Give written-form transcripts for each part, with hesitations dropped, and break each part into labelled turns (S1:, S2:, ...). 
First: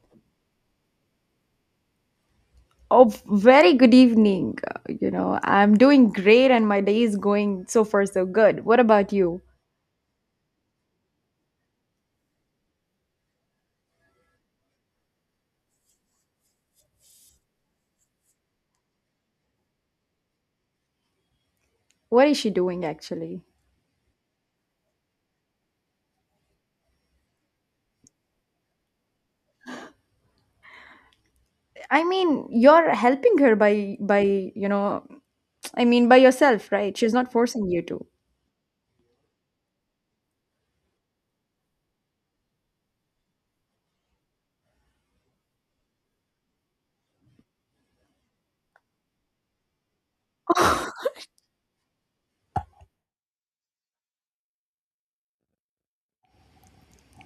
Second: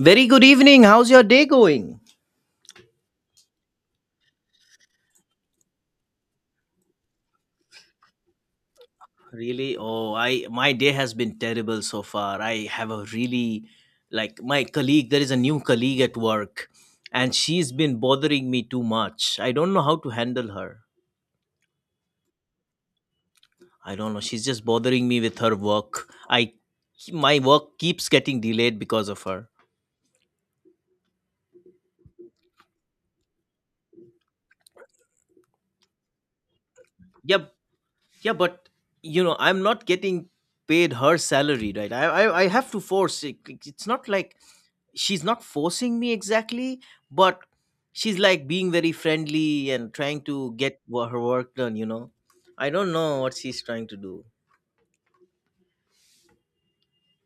S1: Very good evening. How's your day going?
S2: Oh, very good evening. I'm doing great and my day is going so far so good. What about you?
S1: Really? Oh, I my day has been terrible so far. I have a really like my colleague, there is a new colleague at work and she's been bothering me too much. I don't know how to handle her.
S2: What is she doing actually?
S1: I don't know. She's just bothering me with her work. I My work keeps getting delayed because of her.
S2: I mean, you're helping her by you know, I mean by yourself, right? She's not
S1: Yeah,
S2: forcing you to.
S1: yeah, but I'm not getting paid her salary, right? I have to force it. It's not like she's not forcing me exactly, but she's like being very friendly and trying to get her work done. I don't know what she's trying to do.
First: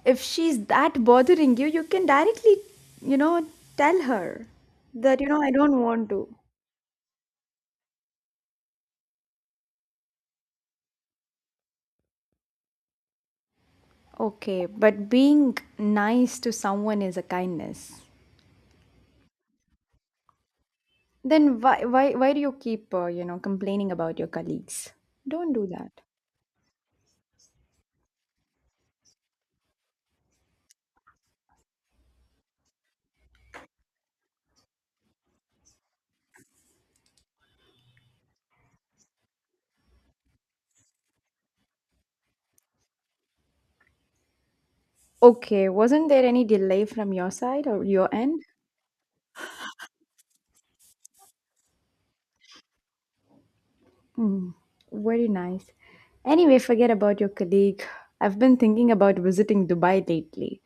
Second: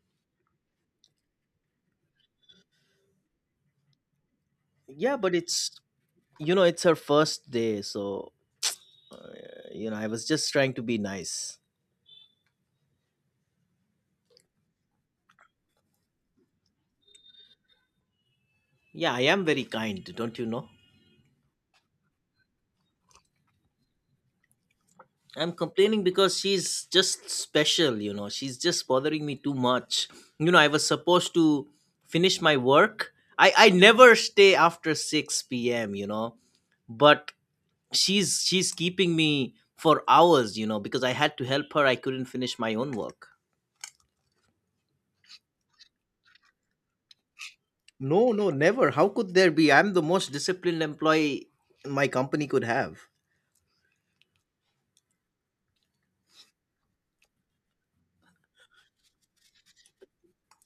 S2: If she's that bothering you, you can directly, you know, tell her
S1: Yeah,
S2: that,
S1: but
S2: I
S1: it's
S2: don't want to.
S1: it's her first day, so I was just trying to be nice.
S2: Okay, but being nice to someone is a kindness.
S1: Yeah, I am very kind, don't you know?
S2: Then why do you keep complaining about your colleagues? Don't
S1: I'm
S2: do that.
S1: complaining because she's just special. She's just bothering me too much. You know, I was supposed to finish my work. I never stay after 6 p.m. but she's keeping me for hours because I had to help her, I couldn't finish my own work.
S2: Okay, wasn't there any delay from your side or your
S1: No,
S2: end?
S1: no, never. How could there be? I'm the most disciplined employee my company could have.
S2: Mm, very nice. Anyway, forget about your colleague. I've been thinking about visiting Dubai lately.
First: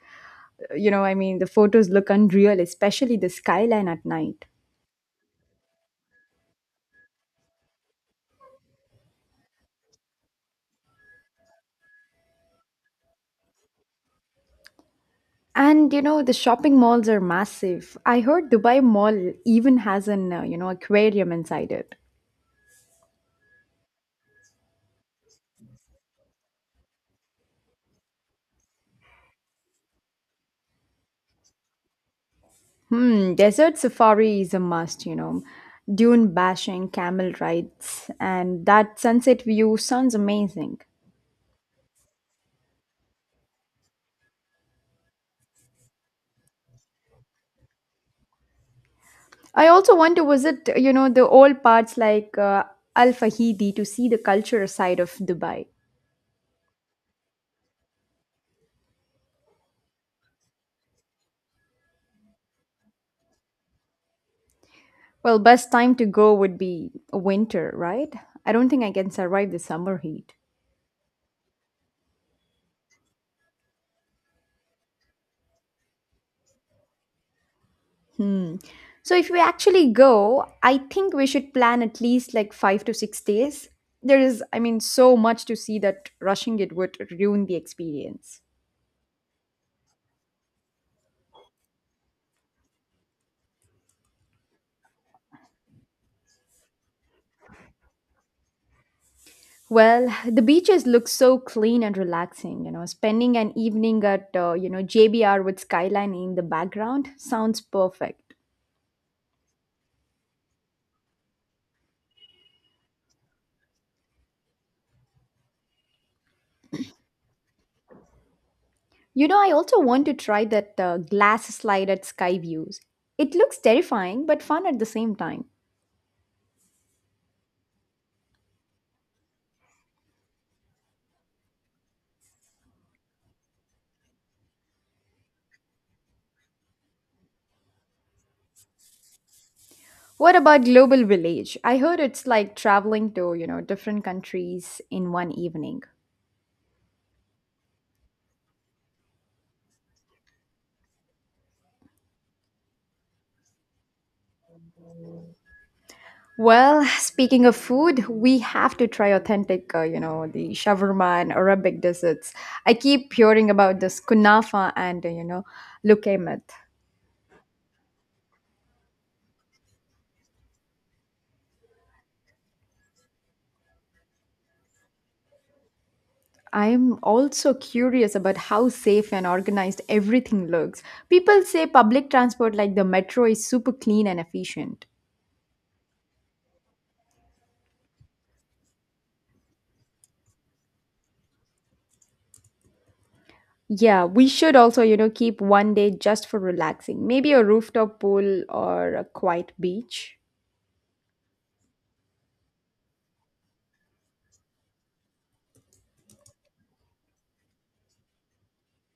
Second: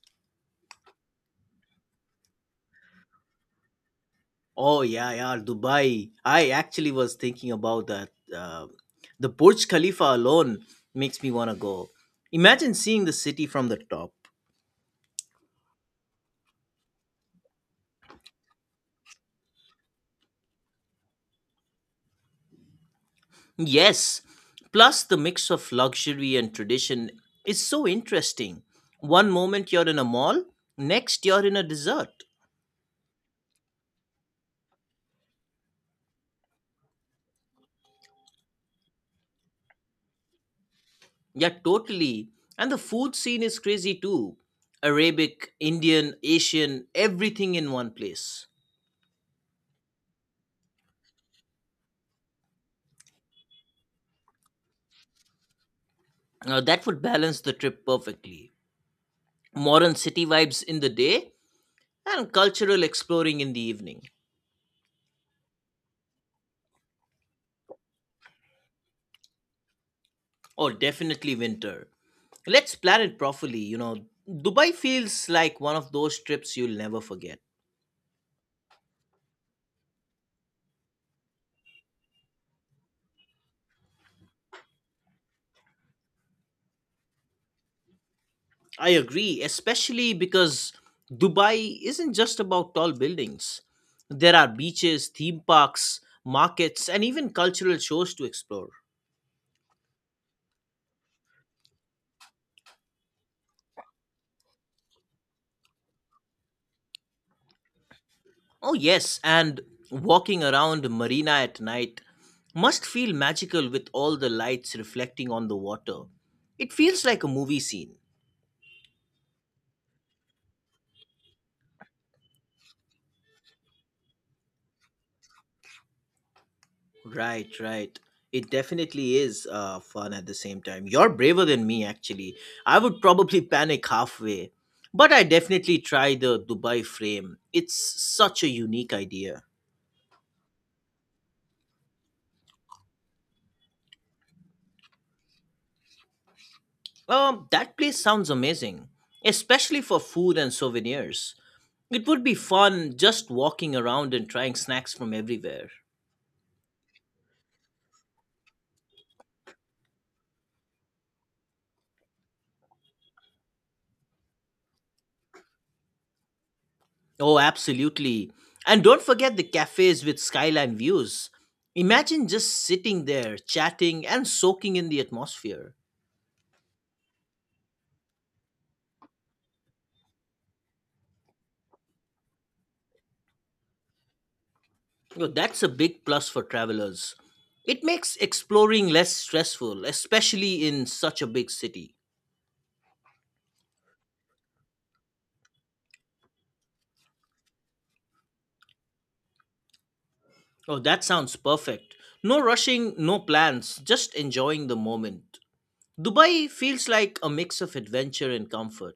S2: I mean, the photos look unreal, especially the skyline at night.
S1: Oh, yeah, yeah, Dubai, I actually was thinking about that. uh, the Burj Khalifa alone makes me want to go. Imagine seeing the city from the top.
S2: And the shopping malls are massive. I heard Dubai Mall even has an, you know, aquarium inside it.
S1: Yes. Plus, the mix of luxury and tradition is so interesting. One moment you're in a mall, next you're in a dessert.
S2: Hmm, desert safari is a must. Dune bashing, camel rides, and that sunset view sounds amazing.
S1: Yeah, totally. And the food scene is crazy too. Arabic, Indian, Asian, everything in one place.
S2: I also want to visit, the old parts like Al Fahidi to see the cultural side of Dubai.
S1: Now that would balance the trip perfectly. Modern city vibes in the day and cultural exploring in the evening.
S2: Well, best time to go would be winter, right? I don't think I can survive the summer heat.
S1: Or definitely winter. Let's plan it properly, you know. Dubai feels like one of those trips you'll never forget.
S2: So if we actually go, I think we should plan at least like 5 to 6 days. There is, I mean, so much to see that rushing it would ruin the experience.
S1: I agree, especially because Dubai isn't just about tall buildings. There are beaches, theme parks, markets, and even cultural shows to explore.
S2: Well, the beaches look so clean and relaxing. Spending an evening at JBR with skyline in the background sounds perfect.
S1: Oh, yes, and walking around Marina at night must feel magical with all the lights reflecting on the water. It feels like a movie scene.
S2: I also want to try that glass slide at Sky Views. It looks terrifying but fun at the same time.
S1: Right, right. It definitely is fun at the same time. You're braver than me, actually. I would probably panic halfway. But I definitely try the Dubai frame. It's such a unique idea.
S2: What about Global Village? I heard it's like traveling to different countries in one evening.
S1: That place sounds amazing, especially for food and souvenirs. It would be fun just walking around and trying snacks from everywhere.
S2: Well, speaking of food, we have to try authentic, the shawarma and Arabic desserts. I keep hearing about this kunafa and, you know, lukaimat.
S1: Oh, absolutely. And don't forget the cafes with skyline views. Imagine just sitting there, chatting, and soaking in the atmosphere.
S2: I'm also curious about how safe and organized everything looks. People say public transport like the metro is super clean and efficient.
S1: Yo, that's a big plus for travelers. It makes exploring less stressful, especially in such a big city.
S2: Yeah, we should also, keep one day just for relaxing. Maybe a rooftop pool or a quiet beach.
S1: Oh, that sounds perfect. No rushing, no plans, just enjoying the moment. Dubai feels like a mix of adventure and comfort.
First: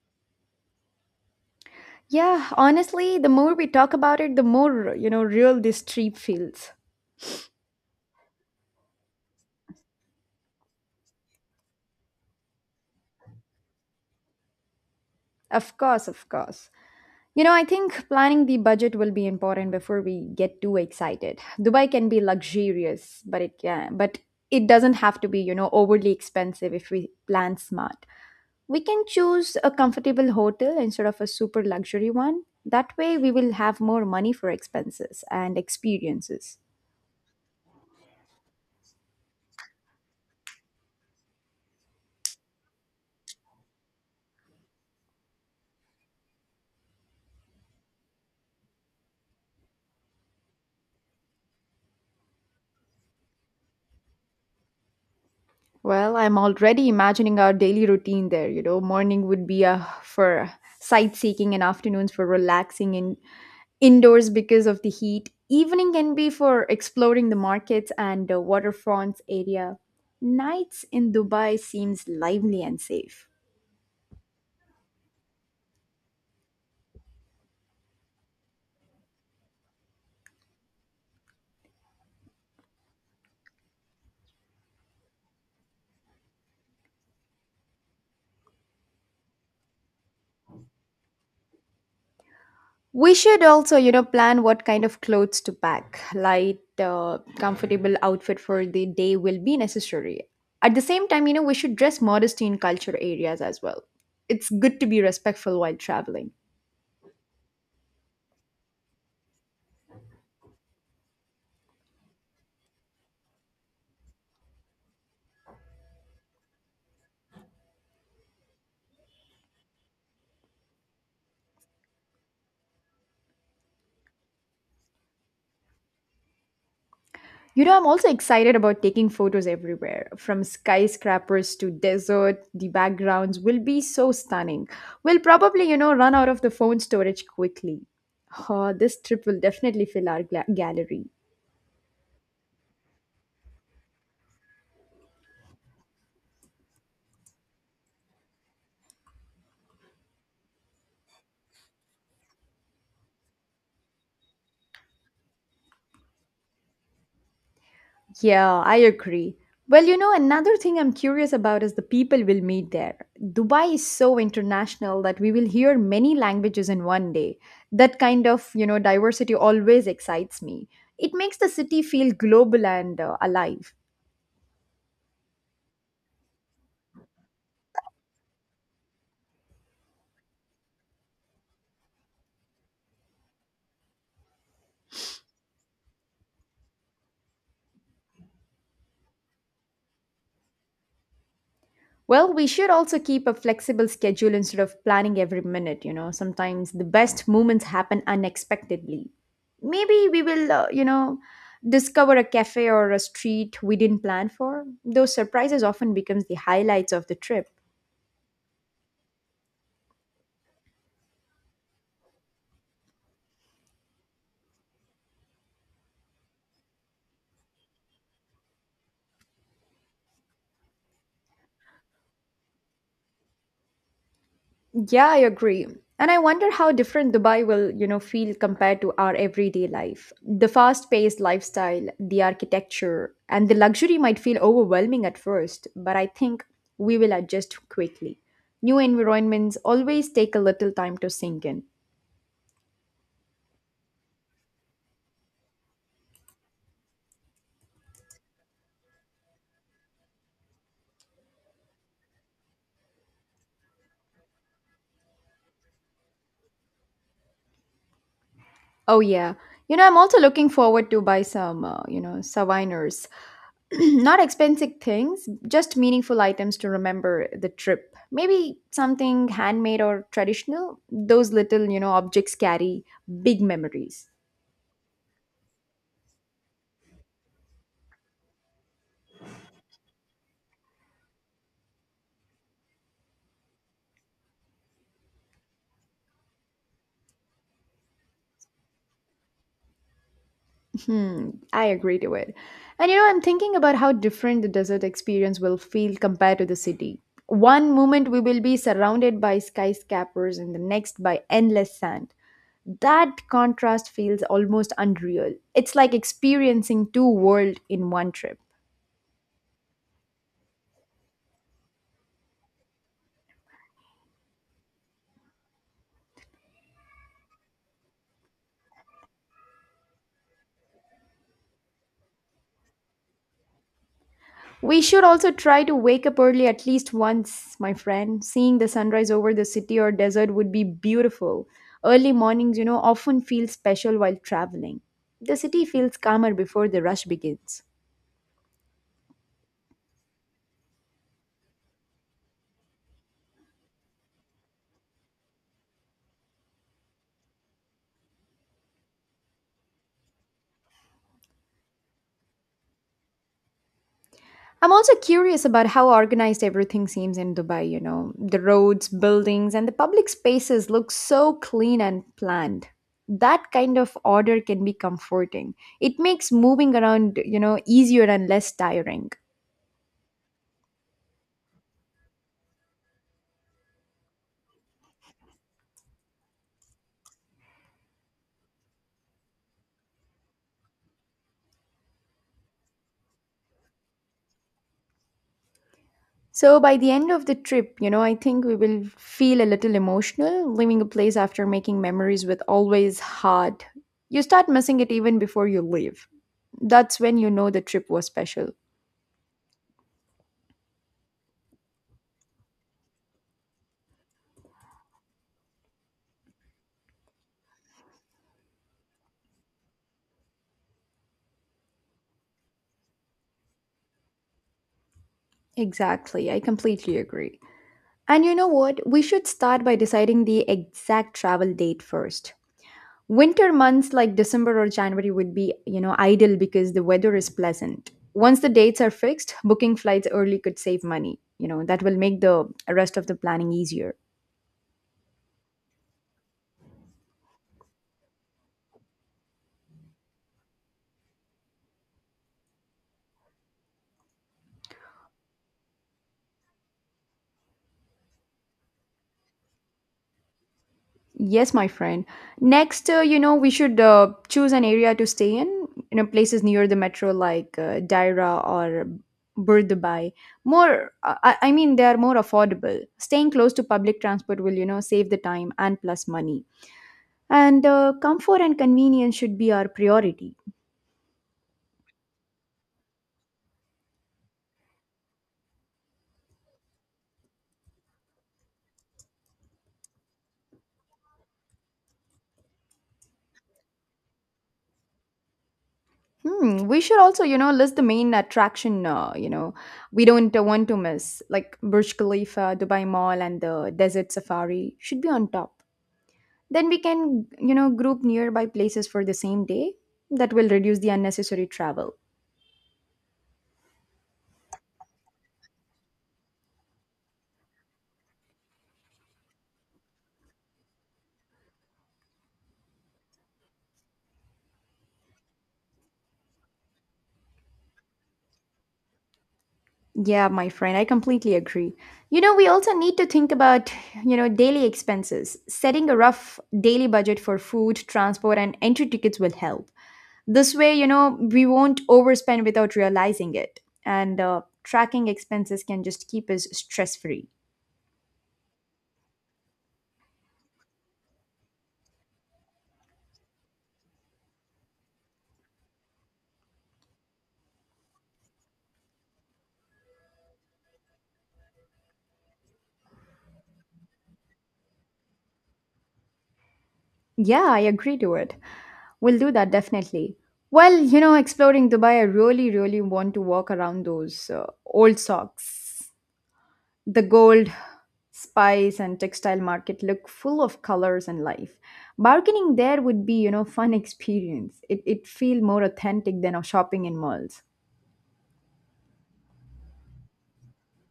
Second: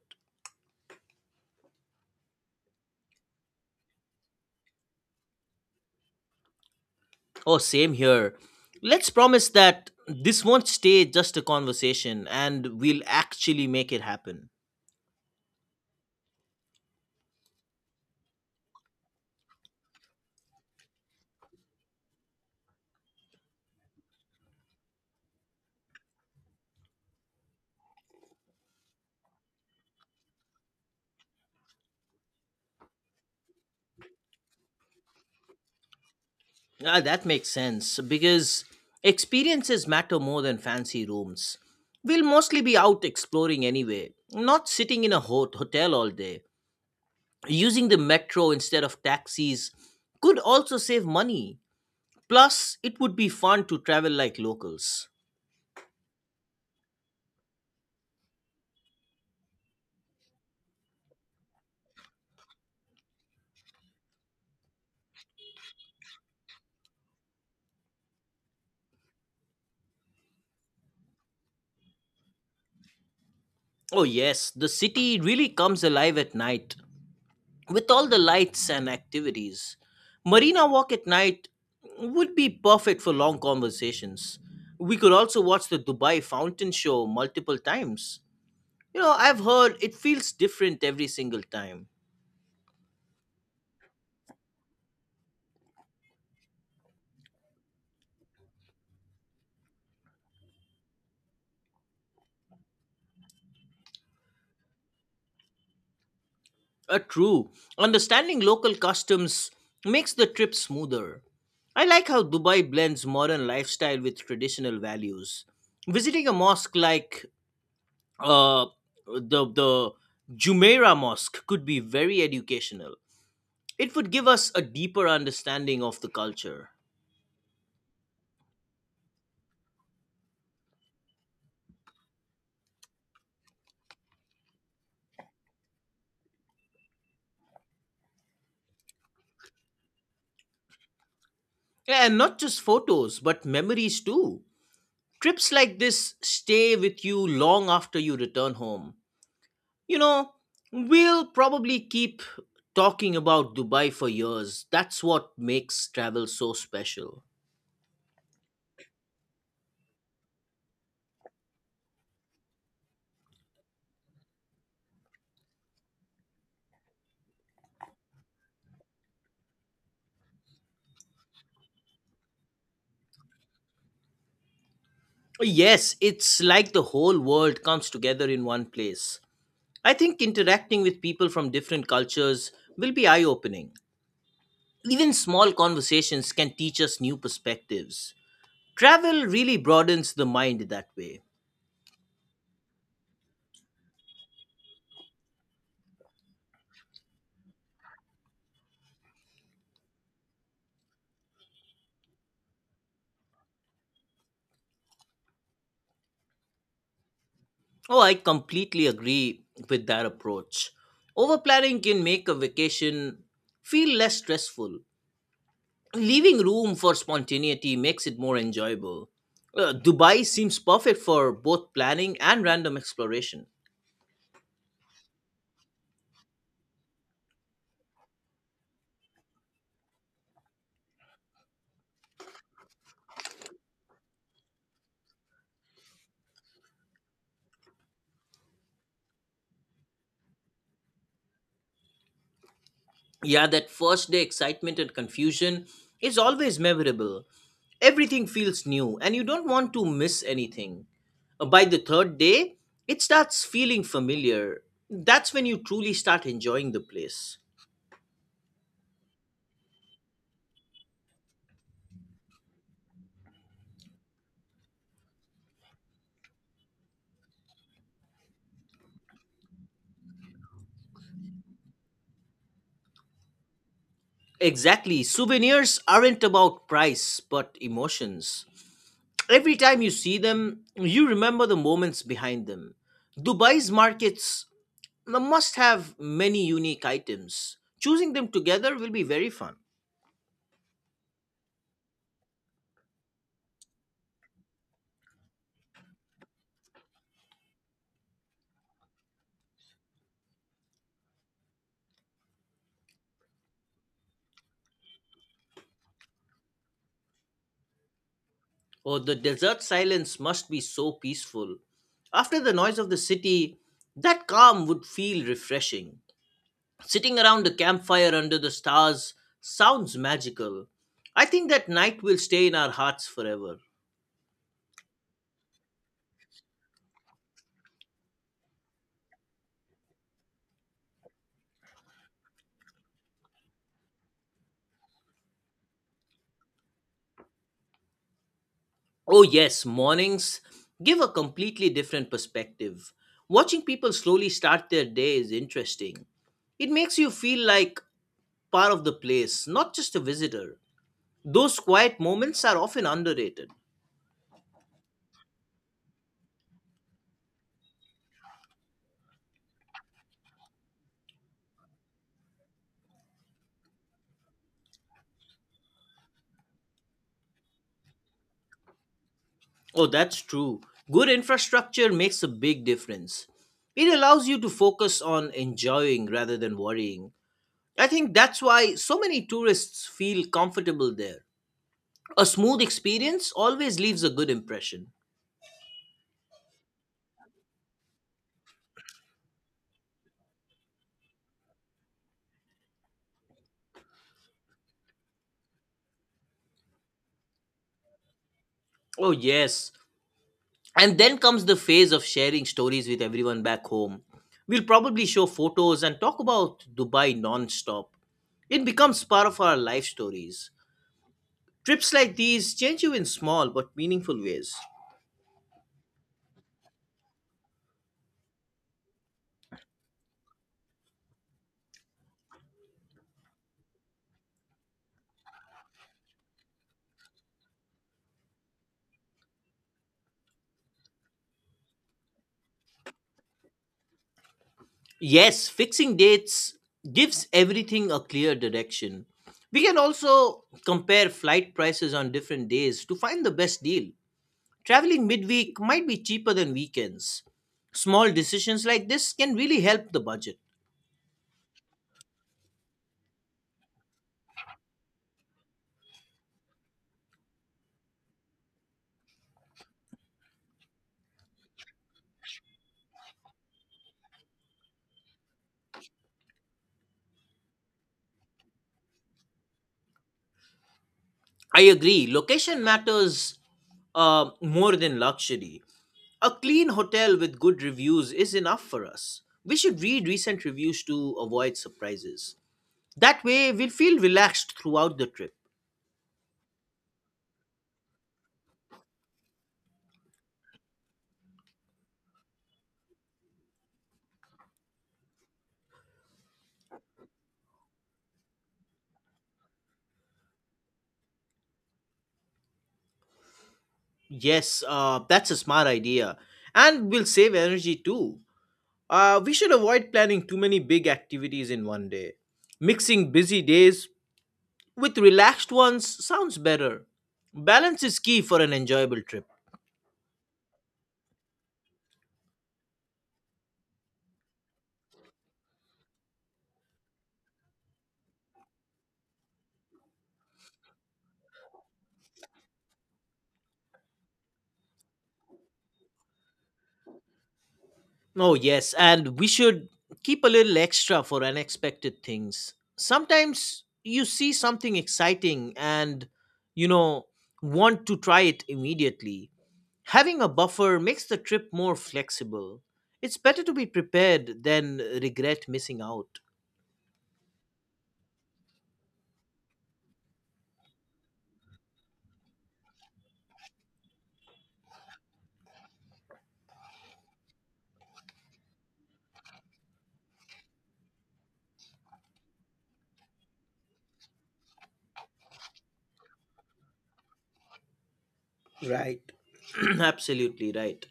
S2: Yeah, honestly, the more we talk about it, the more, real this trip feels.
S1: Oh, same here. Let's promise that this won't stay just a conversation and we'll actually make it happen.
S2: Of course, of course. I think planning the budget will be important before we get too excited. Dubai can be luxurious, but it doesn't have to be, overly expensive if we plan smart. We can choose a comfortable hotel instead of a super luxury one. That way, we will have more money for expenses and experiences.
S1: Ah, that makes sense because experiences matter more than fancy rooms. We'll mostly be out exploring anyway, not sitting in a hot hotel all day. Using the metro instead of taxis could also save money. Plus, it would be fun to travel like locals.
S2: Well, I'm already imagining our daily routine there. Morning would be for sightseeing and afternoons for relaxing in indoors because of the heat. Evening can be for exploring the markets and the waterfronts area. Nights in Dubai seems lively and safe.
S1: Oh, yes, the city really comes alive at night. With all the lights and activities, Marina Walk at night would be perfect for long conversations. We could also watch the Dubai Fountain Show multiple times. You know, I've heard it feels different every single time.
S2: We should also, plan what kind of clothes to pack. Light, comfortable outfit for the day will be necessary. At the same time, we should dress modestly in culture areas as well. It's good to be respectful while traveling.
S1: True. Understanding local customs makes the trip smoother. I like how Dubai blends modern lifestyle with traditional values. Visiting a mosque like uh, the Jumeirah Mosque could be very educational. It would give us a deeper understanding of the culture.
S2: I'm also excited about taking photos everywhere, from skyscrapers to desert. The backgrounds will be so stunning. We'll probably, run out of the phone storage quickly. Oh, this trip will definitely fill our gallery.
S1: And not just photos, but memories too. Trips like this stay with you long after you return home. You know, we'll probably keep talking about Dubai for years. That's what makes travel so special.
S2: Yeah, I agree. Well, another thing I'm curious about is the people we'll meet there. Dubai is so international that we will hear many languages in one day. That kind of, diversity always excites me. It makes the city feel global and alive.
S1: Yes, it's like the whole world comes together in one place. I think interacting with people from different cultures will be eye opening. Even small conversations can teach us new perspectives. Travel really broadens the mind that way.
S2: Well, we should also keep a flexible schedule instead of planning every minute. Sometimes the best moments happen unexpectedly. Maybe we will, discover a cafe or a street we didn't plan for. Those surprises often becomes the highlights of the trip.
S1: Oh, I completely agree with that approach. Overplanning can make a vacation feel less stressful. Leaving room for spontaneity makes it more enjoyable. Dubai seems perfect for both planning and random exploration.
S2: Yeah, I agree. And I wonder how different Dubai will, feel compared to our everyday life. The fast-paced lifestyle, the architecture, and the luxury might feel overwhelming at first, but I think we will adjust quickly. New environments always take a little time to sink in.
S1: Yeah, that first day excitement and confusion is always memorable. Everything feels new and you don't want to miss anything. By the third day, it starts feeling familiar. That's when you truly start enjoying the place.
S2: Oh yeah. I'm also looking forward to buy some, souvenirs. Not expensive things, just meaningful items to remember the trip. Maybe something handmade or traditional. Those little, objects carry big memories.
S1: Exactly. Souvenirs aren't about price, but emotions. Every time you see them, you remember the moments behind them. Dubai's markets must have many unique items. Choosing them together will be very fun.
S2: Hmm, I agree to it. And I'm thinking about how different the desert experience will feel compared to the city. One moment we will be surrounded by skyscrapers and the next by endless sand. That contrast feels almost unreal. It's like experiencing two worlds in one trip.
S1: Oh, the desert silence must be so peaceful. After the noise of the city, that calm would feel refreshing. Sitting around a campfire under the stars sounds magical. I think that night will stay in our hearts forever.
S2: We should also try to wake up early at least once, my friend. Seeing the sunrise over the city or desert would be beautiful. Early mornings, often feel special while traveling. The city feels calmer before the rush begins.
S1: Oh, yes, mornings give a completely different perspective. Watching people slowly start their day is interesting. It makes you feel like part of the place, not just a visitor. Those quiet moments are often underrated.
S2: I'm also curious about how organized everything seems in Dubai. The roads, buildings, and the public spaces look so clean and planned. That kind of order can be comforting. It makes moving around, easier and less tiring.
S1: Oh, that's true. Good infrastructure makes a big difference. It allows you to focus on enjoying rather than worrying. I think that's why so many tourists feel comfortable there. A smooth experience always leaves a good impression.
S2: So by the end of the trip, I think we will feel a little emotional. Leaving a place after making memories with always hard. You start missing it even before you leave. That's when you know the trip was special.
S1: Oh, yes. And then comes the phase of sharing stories with everyone back home. We'll probably show photos and talk about Dubai non-stop. It becomes part of our life stories. Trips like these change you in small but meaningful ways.
S2: Exactly. I completely agree. And you know what? We should start by deciding the exact travel date first. Winter months like December or January would be, ideal because the weather is pleasant. Once the dates are fixed, booking flights early could save money. That will make the rest of the planning easier.
S1: Yes, fixing dates gives everything a clear direction. We can also compare flight prices on different days to find the best deal. Traveling midweek might be cheaper than weekends. Small decisions like this can really help the budget.
S2: Yes, my friend. Next, we should choose an area to stay in, places near the metro like Daira or Burdubai. I mean, they are more affordable. Staying close to public transport will, save the time and plus money. And comfort and convenience should be our priority.
S1: I agree, location matters more than luxury. A clean hotel with good reviews is enough for us. We should read recent reviews to avoid surprises. That way, we'll feel relaxed throughout the trip.
S2: Hmm, we should also, list the main attraction, we don't want to miss, like Burj Khalifa, Dubai Mall, and the Desert Safari should be on top. Then we can, group nearby places for the same day. That will reduce the unnecessary travel.
S1: Yes, that's a smart idea. And we'll save energy too. We should avoid planning too many big activities in one day. Mixing busy days with relaxed ones sounds better. Balance is key for an enjoyable trip.
S2: Yeah, my friend, I completely agree. We also need to think about, daily expenses. Setting a rough daily budget for food, transport, and entry tickets will help. This way, we won't overspend without realizing it. And tracking expenses can just keep us stress free.
S1: Oh, yes, and we should keep a little extra for unexpected things. Sometimes you see something exciting and, you know, want to try it immediately. Having a buffer makes the trip more flexible. It's better to be prepared than regret missing out.
S2: Yeah, I agree to it. We'll do that definitely. Well, exploring Dubai, I really, really want to walk around those old socks. The gold, spice, and textile market look full of colors and life. Bargaining there would be, fun experience. It feel more authentic than shopping in malls.
S1: Right. Absolutely right.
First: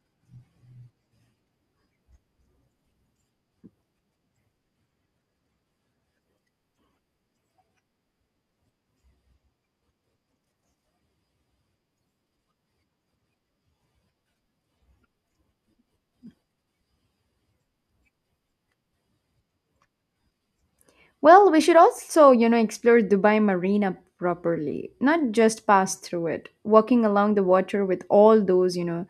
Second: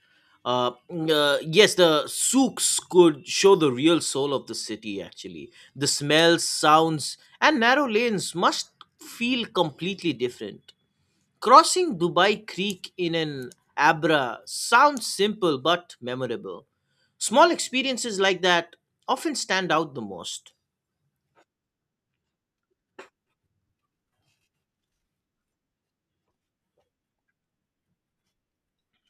S1: Yes, the souks could show the real soul of the city, actually. The smells, sounds, and narrow lanes must feel completely different. Crossing Dubai Creek in an Abra sounds simple but memorable. Small experiences like that often stand out the most.
S2: Well, we should also, explore Dubai Marina properly, not just pass through it. Walking along the water with all those,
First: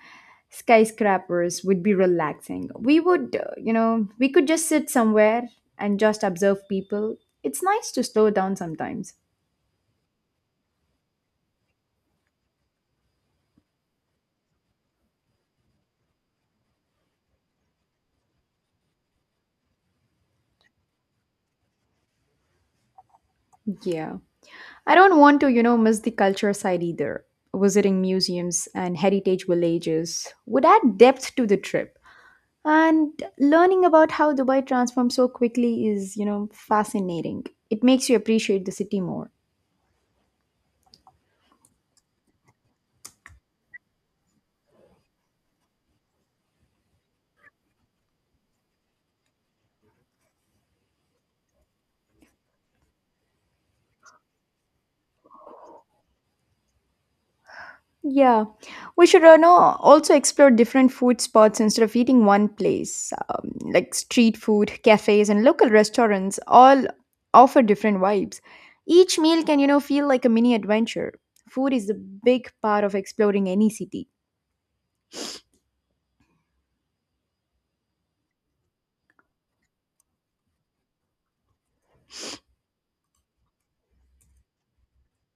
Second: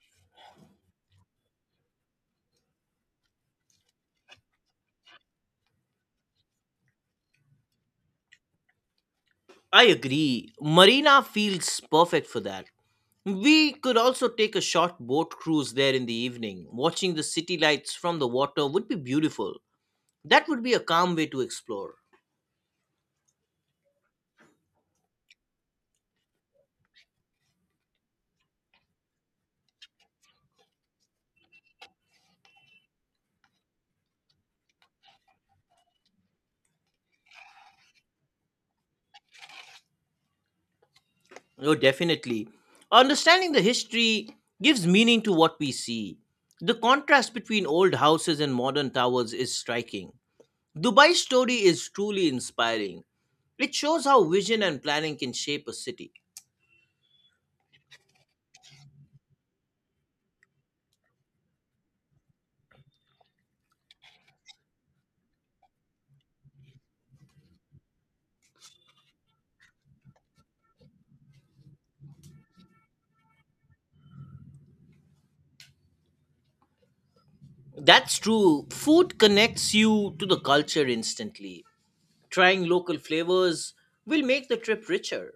S2: skyscrapers would be relaxing. We would, you know, we could just sit somewhere and just observe people. It's nice to slow down sometimes.
S1: I agree. Marina feels perfect for that. We could also take a short boat cruise there in the evening. Watching the city lights from the water would be beautiful. That would be a calm way to explore.
S2: Yeah. I don't want to, miss the culture side either. Visiting museums and heritage villages would add depth to the trip. And learning about how Dubai transformed so quickly is, fascinating. It makes you appreciate the city more.
S1: Oh, definitely. Understanding the history gives meaning to what we see. The contrast between old houses and modern towers is striking. Dubai's story is truly inspiring. It shows how vision and planning can shape a city.
S2: Yeah, we should know also explore different food spots instead of eating one place, like street food, cafes, and local restaurants. All offer different vibes. Each meal can, feel like a mini adventure. Food is a big part of exploring any city.
S1: That's true. Food connects you to the culture instantly. Trying local flavors will make the trip richer.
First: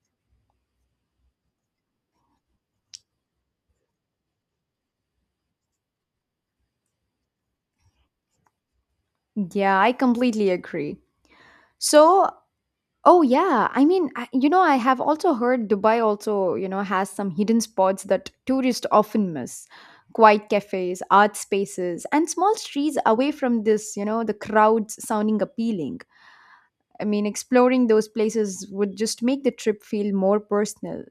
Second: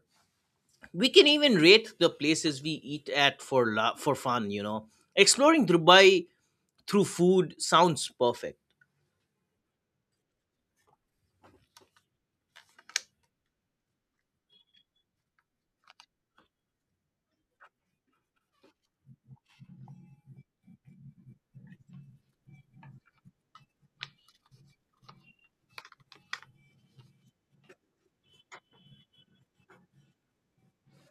S1: We can even rate the places we eat at for fun, you know. Exploring Dubai through food sounds perfect.
S2: Yeah, I completely agree. So, Oh yeah, I mean, I have also heard Dubai also, has some hidden spots that tourists often miss. Quiet cafes, art spaces, and small streets away from the crowds sounding appealing. I mean, exploring those places would just make the trip feel more personal.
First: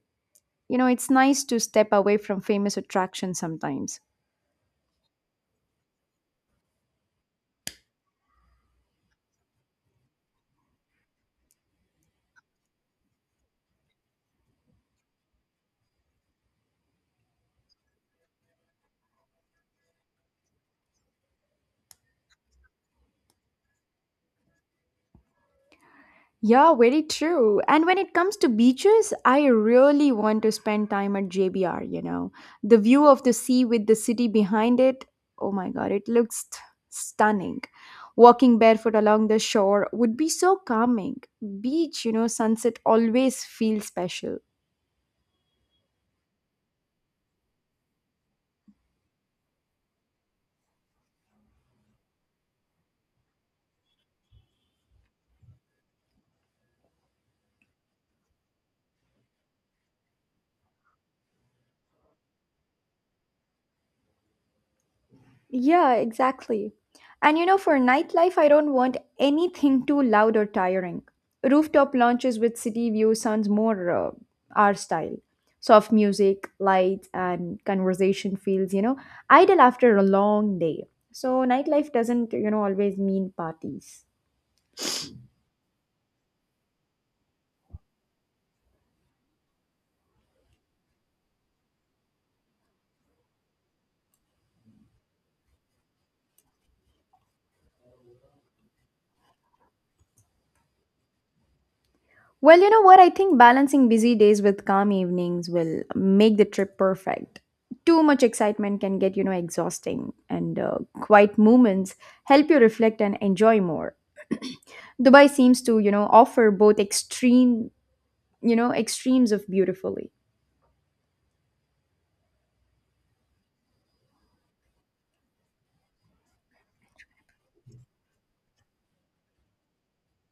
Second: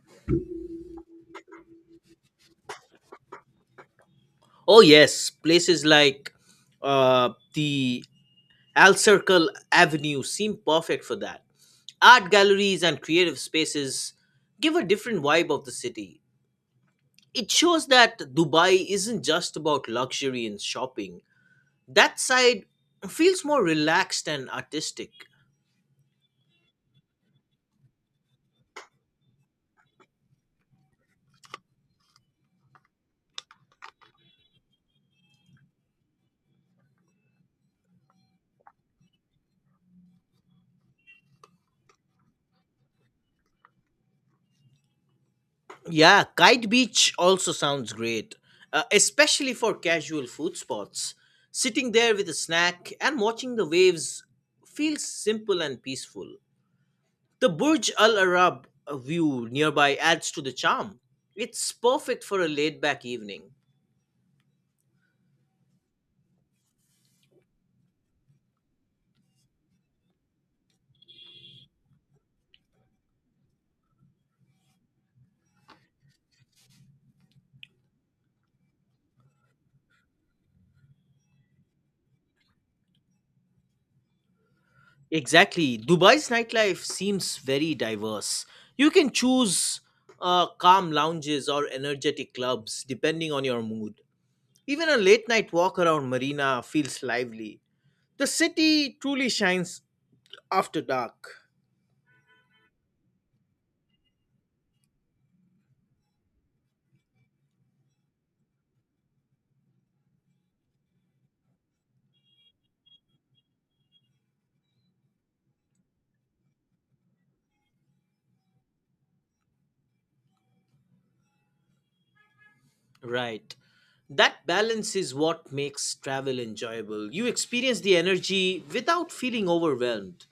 S2: It's nice to step away from famous attractions sometimes.
S1: Oh yes, places like the Al Circle Avenue seem perfect for that. Art galleries and creative spaces give a different vibe of the city. It shows that Dubai isn't just about luxury and shopping. That side feels more relaxed and artistic.
S2: Yeah, very true. And when it comes to beaches, I really want to spend time at JBR. The view of the sea with the city behind it, oh my god, it looks stunning. Walking barefoot along the shore would be so calming. Beach, sunset always feels special.
S1: Yeah, Kite Beach also sounds great, especially for casual food spots. Sitting there with a snack and watching the waves feels simple and peaceful. The Burj Al Arab view nearby adds to the charm. It's perfect for a laid back evening.
S2: Yeah, exactly. And for nightlife, I don't want anything too loud or tiring. Rooftop lounges with city view sounds more our style. Soft music, lights, and conversation feels, ideal after a long day. So nightlife doesn't, always mean parties.
S1: Exactly. Dubai's nightlife seems very diverse. You can choose calm lounges or energetic clubs depending on your mood. Even a late night walk around Marina feels lively. The city truly shines after dark.
S2: Well, you know what? I think balancing busy days with calm evenings will make the trip perfect. Too much excitement can get, exhausting, and quiet moments help you reflect and enjoy more. Dubai seems to, offer both extreme, extremes of beautifully.
S1: Right. That balance is what makes travel enjoyable. You experience the energy without feeling overwhelmed.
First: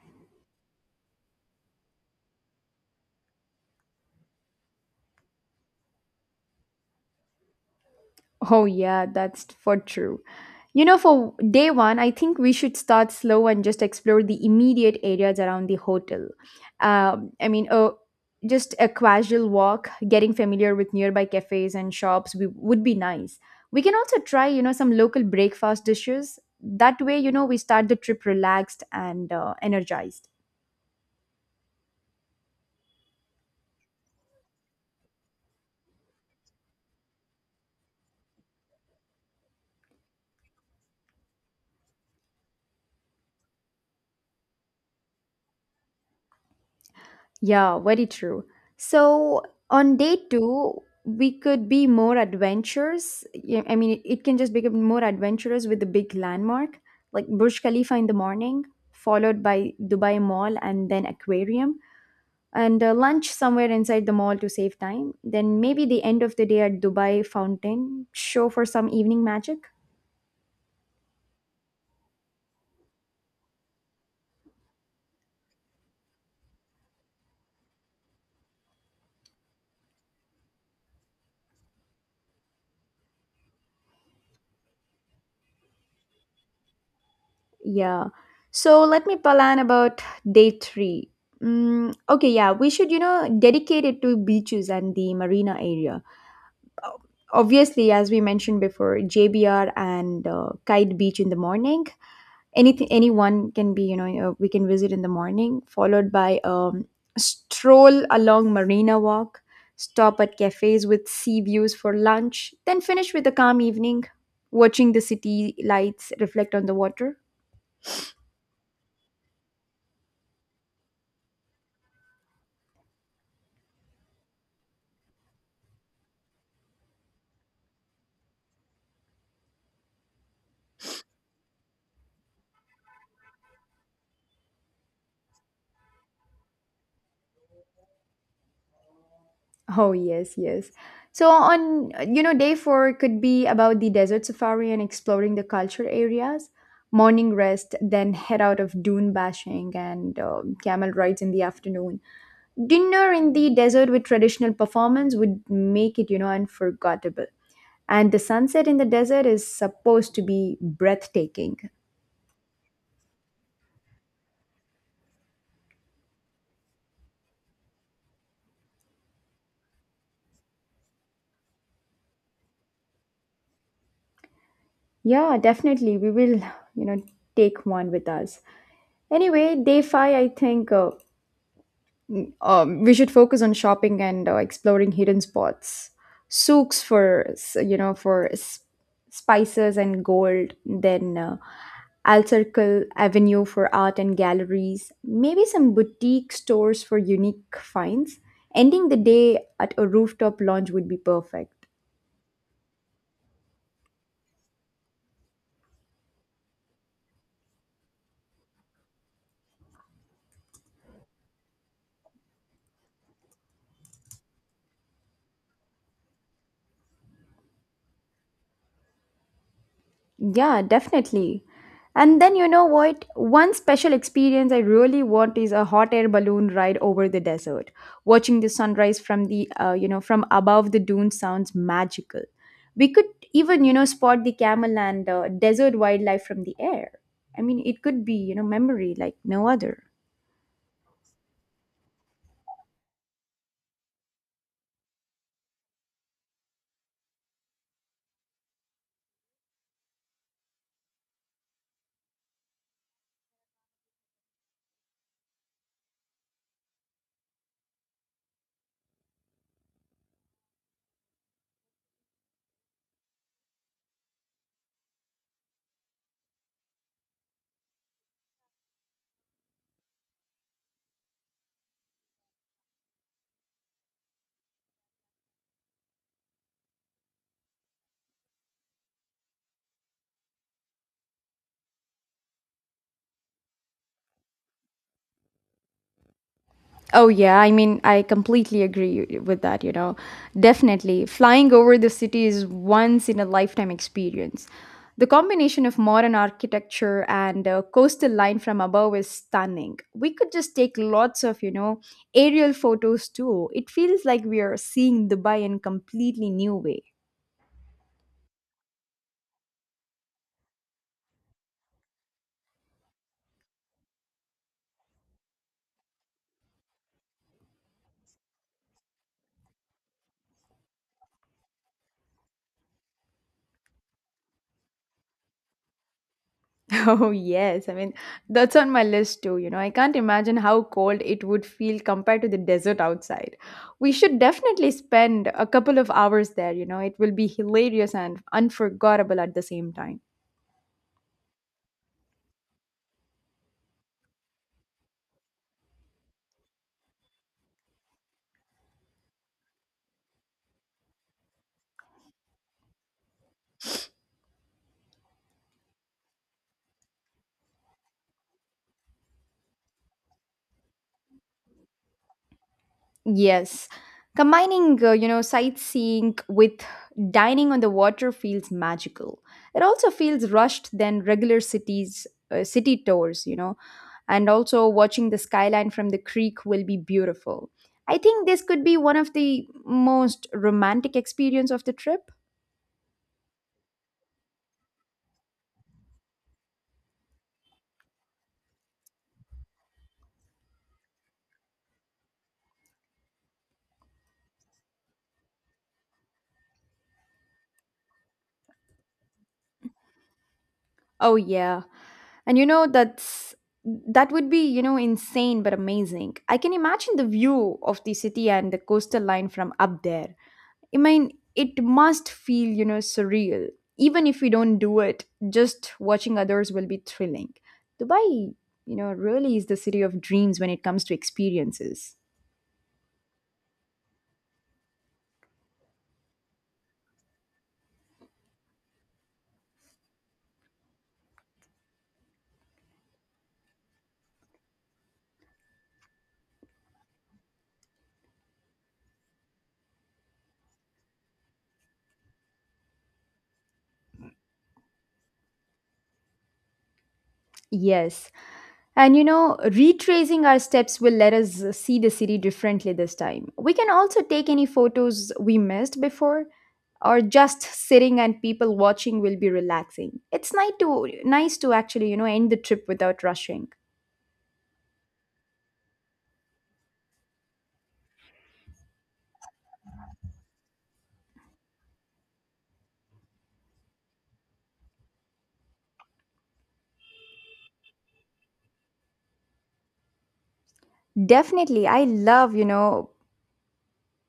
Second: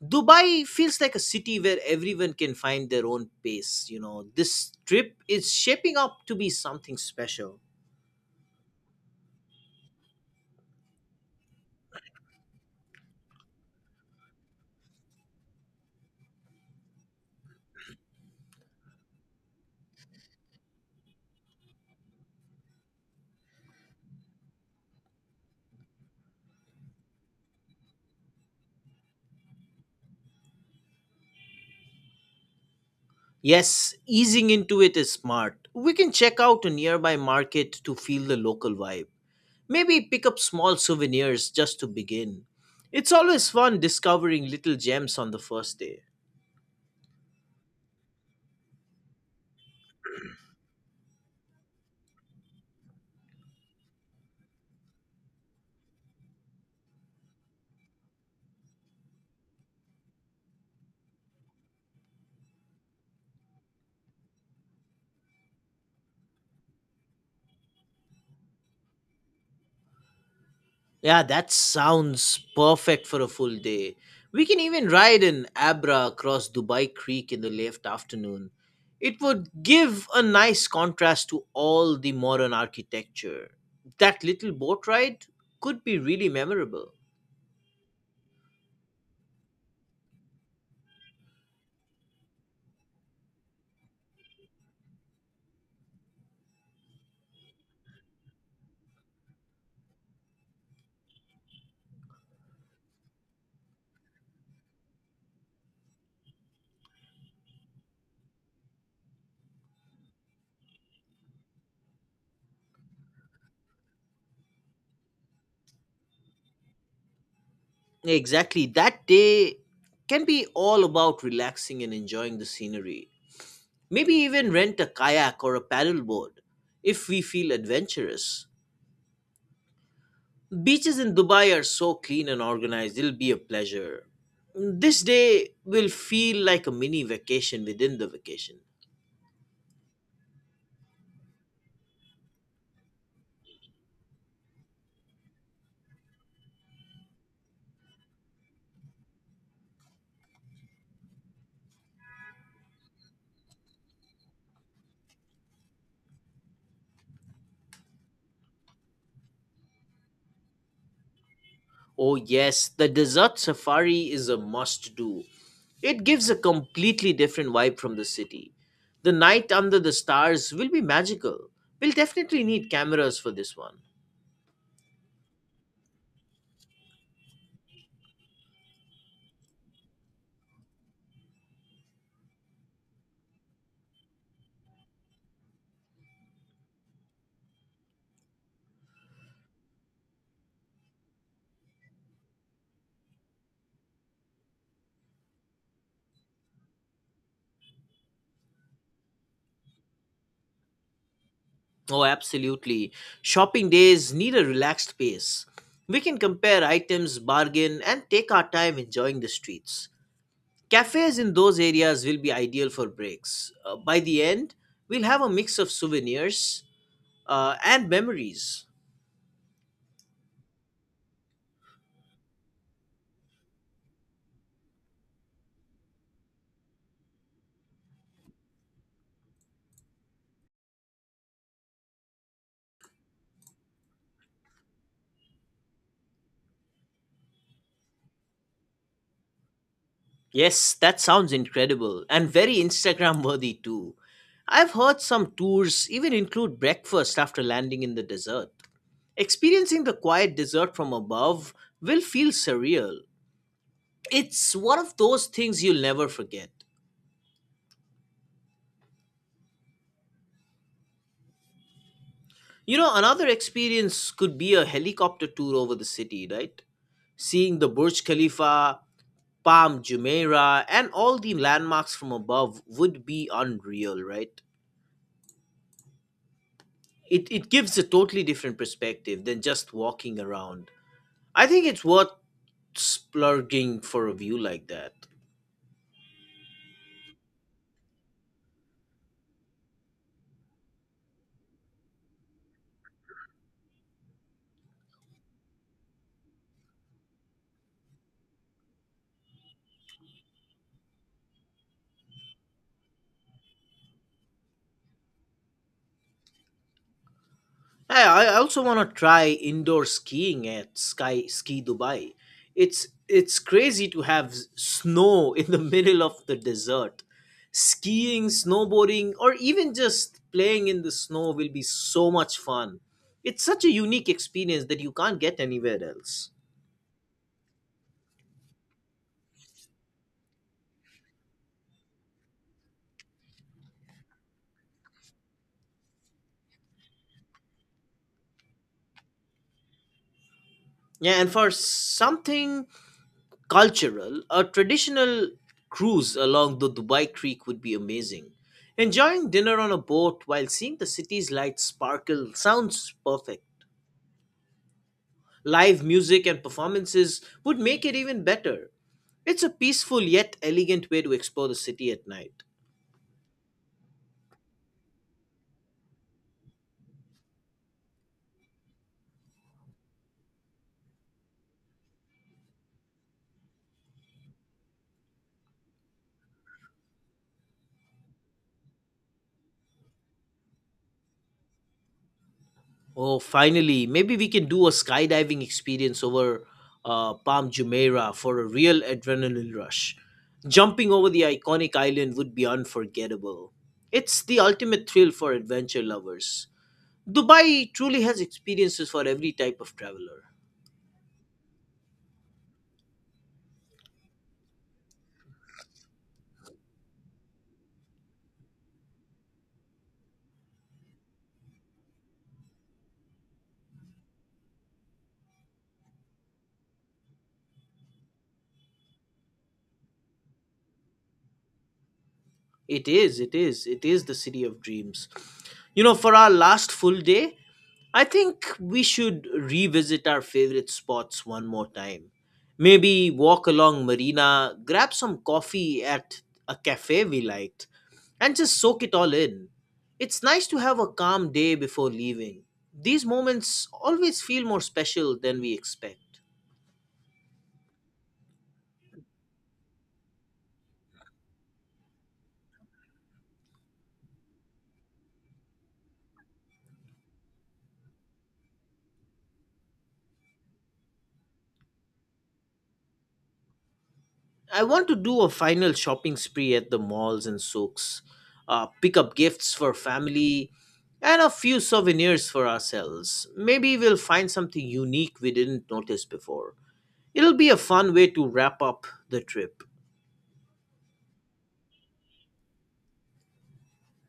S1: Dubai feels like a city where everyone can find their own pace. You know, this trip is shaping up to be something special.
S2: Oh, yeah, that's for true. You know, for day one, I think we should start slow and just explore the immediate areas around the hotel. Um, I mean, uh, just a casual walk, getting familiar with nearby cafes and shops we, would be nice. We can also try, you know, some local breakfast dishes. That way, you know, we start the trip relaxed and energized.
S1: Yes, easing into it is smart. We can check out a nearby market to feel the local vibe. Maybe pick up small souvenirs just to begin. It's always fun discovering little gems on the first day.
S2: Yeah, very true. So on day two, we could be more adventurous. Yeah, I mean, it can just become more adventurous with the big landmark, like Burj Khalifa in the morning, followed by Dubai Mall and then Aquarium, and lunch somewhere inside the mall to save time. Then maybe the end of the day at Dubai Fountain, show for some evening magic.
S1: Yeah, that sounds perfect for a full day. We can even ride in Abra across Dubai Creek in the late afternoon. It would give a nice contrast to all the modern architecture. That little boat ride could be really memorable.
S2: Yeah. So let me plan about day three. Mm, okay, yeah, we should, you know, dedicate it to beaches and the marina area. O- Obviously, as we mentioned before, JBR and Kite Beach in the morning. Anyone can be, we can visit in the morning, followed by stroll along Marina Walk, stop at cafes with sea views for lunch, then finish with a calm evening, watching the city lights reflect on the water.
S1: Exactly, that day can be all about relaxing and enjoying the scenery. Maybe even rent a kayak or a paddleboard if we feel adventurous. Beaches in Dubai are so clean and organized, it'll be a pleasure. This day will feel like a mini vacation within the vacation.
S2: Oh, yes, yes. So on, day four could be about the desert safari and exploring the culture areas, morning rest, then head out of dune bashing and camel rides in the afternoon. Dinner in the desert with traditional performance would make it, unforgettable. And the sunset in the desert is supposed to be breathtaking.
S1: Oh, yes, the desert safari is a must do. It gives a completely different vibe from the city. The night under the stars will be magical. We'll definitely need cameras for this one.
S2: Yeah, definitely. We will, you know, take one with us. Anyway, day five, I think. We should focus on shopping and exploring hidden spots souks for spices and gold then al circle avenue for art and galleries maybe some boutique stores for unique finds ending the day at a rooftop lounge would be perfect.
S1: Oh, absolutely. Shopping days need a relaxed pace. We can compare items, bargain, and take our time enjoying the streets. Cafes in those areas will be ideal for breaks. By the end, we'll have a mix of souvenirs and memories.
S2: Yeah, definitely. And then you know what? One special experience I really want is a hot air balloon ride over the desert. Watching the sunrise from the you know from above the dunes sounds magical. We could even, you know, spot the camel and desert wildlife from the air. I mean, it could be, you know, memory like no other.
S1: Yes, that sounds incredible and very Instagram worthy too. I've heard some tours even include breakfast after landing in the desert. Experiencing the quiet desert from above will feel surreal. It's one of those things you'll never forget. You know, another experience could be a helicopter tour over the city, right? Seeing the Burj Khalifa, Palm Jumeirah, and all the landmarks from above would be unreal, right? It gives a totally different perspective than just walking around. I think it's worth splurging for a view like that.
S2: Oh, yeah. I mean, I completely agree with that, you know. Definitely. Flying over the city is once in a lifetime experience. The combination of modern architecture and a coastal line from above is stunning. We could just take lots of, you know, aerial photos too. It feels like we are seeing Dubai in a completely new way.
S1: Hey, I also want to try indoor skiing at Sky Ski Dubai. It's crazy to have snow in the middle of the desert. Skiing, snowboarding, or even just playing in the snow will be so much fun. It's such a unique experience that you can't get anywhere else.
S2: Oh, yes. I mean, that's on my list too. You know, I can't imagine how cold it would feel compared to the desert outside. We should definitely spend a couple of hours there. You know, it will be hilarious and unforgettable at the same time.
S1: Yeah, and for something cultural, a traditional cruise along the Dubai Creek would be amazing. Enjoying dinner on a boat while seeing the city's lights sparkle sounds perfect. Live music and performances would make it even better. It's a peaceful yet elegant way to explore the city at night.
S2: Yes. Combining, sightseeing with dining on the water feels magical. It also feels rushed than regular cities city tours, you know. And also watching the skyline from the creek will be beautiful. I think this could be one of the most romantic experience of the trip.
S1: Oh, finally, maybe we can do a skydiving experience over Palm Jumeirah for a real adrenaline rush. Jumping over the iconic island would be unforgettable. It's the ultimate thrill for adventure lovers. Dubai truly has experiences for every type of traveler.
S2: Oh yeah. And you know that would be, insane but amazing. I can imagine the view of the city and the coastal line from up there. I mean, it must feel, surreal. Even if we don't do it, just watching others will be thrilling. Dubai, really is the city of dreams when it comes to experiences.
S1: It is the city of dreams. You know, for our last full day, I think we should revisit our favorite spots one more time. Maybe walk along Marina, grab some coffee at a cafe we liked, and just soak it all in. It's nice to have a calm day before leaving. These moments always feel more special than we expect.
S2: Yes. And you know, retracing our steps will let us see the city differently this time. We can also take any photos we missed before, or just sitting and people watching will be relaxing. It's nice to nice to actually, end the trip without rushing.
S1: I want to do a final shopping spree at the malls and souks, pick up gifts for family, and a few souvenirs for ourselves. Maybe we'll find something unique we didn't notice before. It'll be a fun way to wrap up the trip.
S2: Definitely. I love,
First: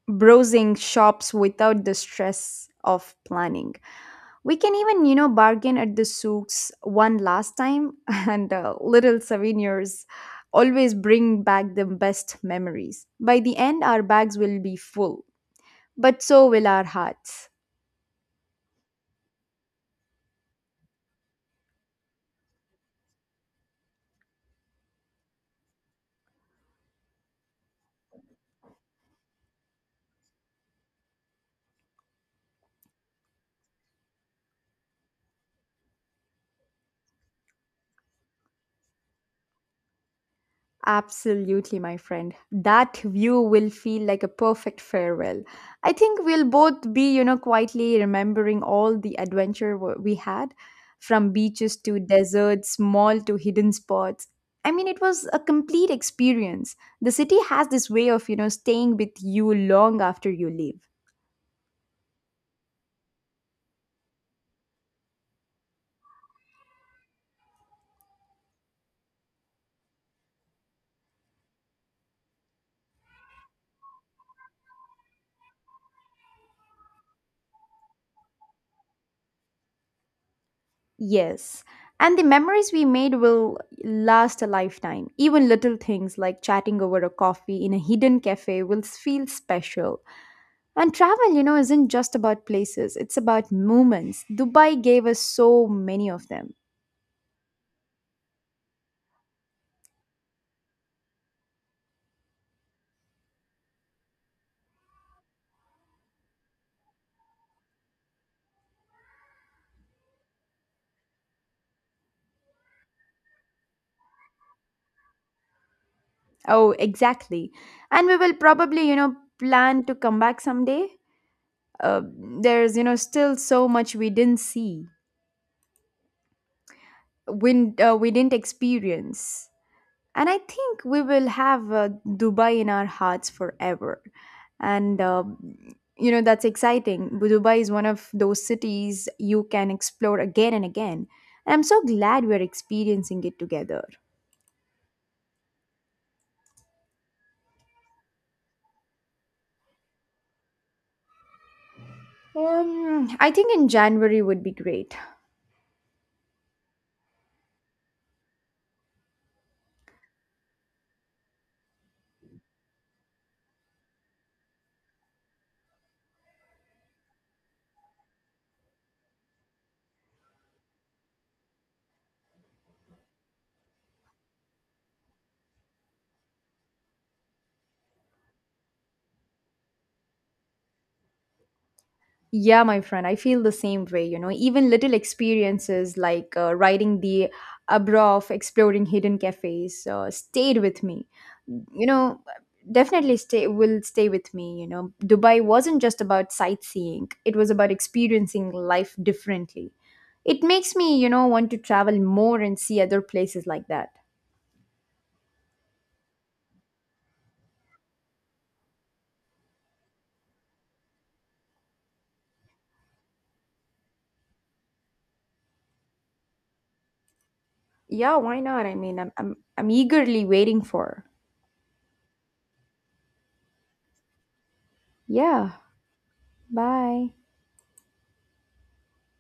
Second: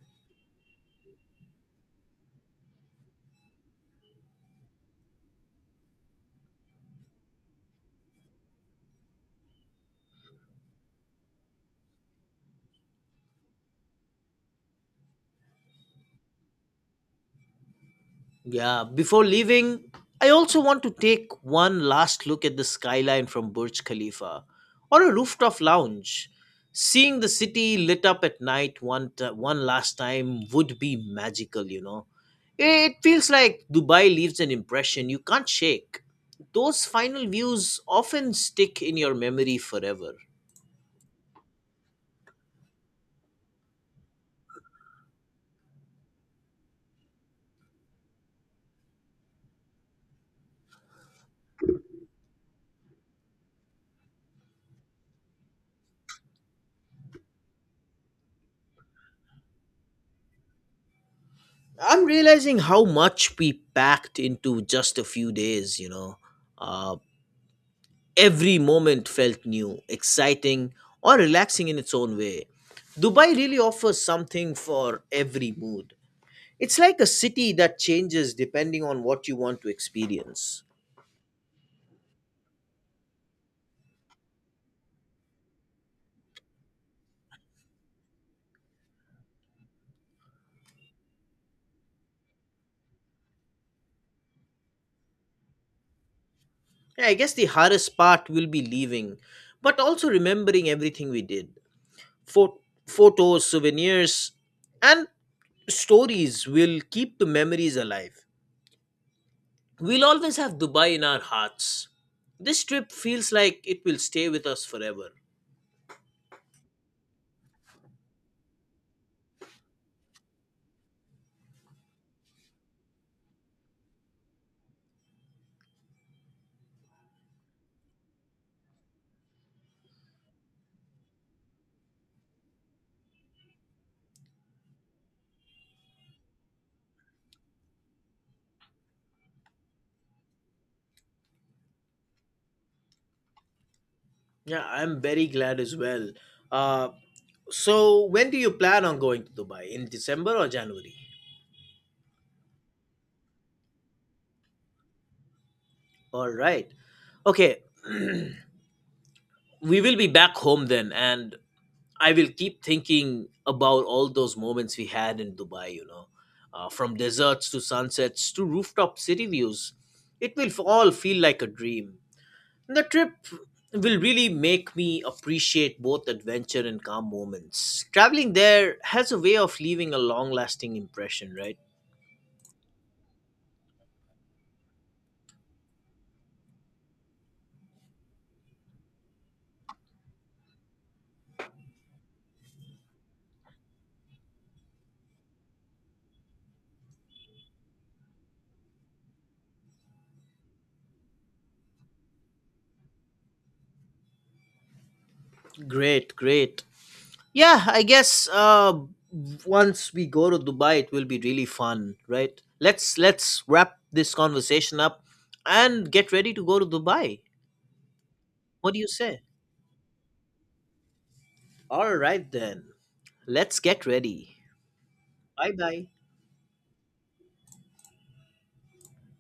S2: browsing shops without the stress of planning. We can even, bargain at the souks one last time, and little souvenirs always bring back the best memories. By the end, our bags will be full, but so will our hearts.
S1: Yeah, before leaving, I also want to take one last look at the skyline from Burj Khalifa or a rooftop lounge. Seeing the city lit up at night one last time would be magical, you know. It feels like Dubai leaves an impression you can't shake. Those final views often stick in your memory forever.
S2: Absolutely, my friend. That view will feel like a perfect farewell. I think we'll both be, quietly remembering all the adventure we had from beaches to deserts, mall to hidden spots. I mean, it was a complete experience. The city has this way of, staying with you long after you leave.
S1: I'm realizing how much we packed into just a few days, you know. Uh, Every moment felt new, exciting, or relaxing in its own way. Dubai really offers something for every mood. It's like a city that changes depending on what you want to experience.
S2: Yes. And the memories we made will last a lifetime. Even little things like chatting over a coffee in a hidden cafe will feel special. And travel, isn't just about places, it's about moments. Dubai gave us so many of them.
S1: Yeah, I guess the hardest part will be leaving, but also remembering everything we did. Pho- Photos, souvenirs, and stories will keep the memories alive. We'll always have Dubai in our hearts. This trip feels like it will stay with us forever.
S2: Oh, exactly. And we will probably, plan to come back someday. Uh, there's, still so much we didn't see, we didn't experience. And I think we will have Dubai in our hearts forever. And you know that's exciting. Dubai is one of those cities you can explore again and again. And I'm so glad we're experiencing it together.
S1: Yeah, I'm very glad as well. Uh, so, when do you plan on going to Dubai? In December or January?
S2: I think in January would be great.
S1: All right. Okay, we will be back home then, and I will keep thinking about all those moments we had in Dubai, you know, from deserts to sunsets to rooftop city views. It will all feel like a dream. The trip will really make me appreciate both adventure and calm moments. Traveling there has a way of leaving a long lasting impression, right?
S2: Yeah, my friend, I feel the same way. You know, even little experiences like riding the Abrov, exploring hidden cafes, stayed with me. You know, definitely stay will stay with me. You know, Dubai wasn't just about sightseeing; it was about experiencing life differently. It makes me, want to travel more and see other places like that.
S1: Great, great. Yeah, I guess once we go to Dubai, it will be really fun, right? Let's wrap this conversation up and get ready to go to Dubai.
S2: Yeah, why not? I
S1: What do you
S2: mean,
S1: say?
S2: I'm eagerly waiting for.
S1: All right then. Let's get ready. Bye
S2: Yeah.
S1: bye.
S2: Bye.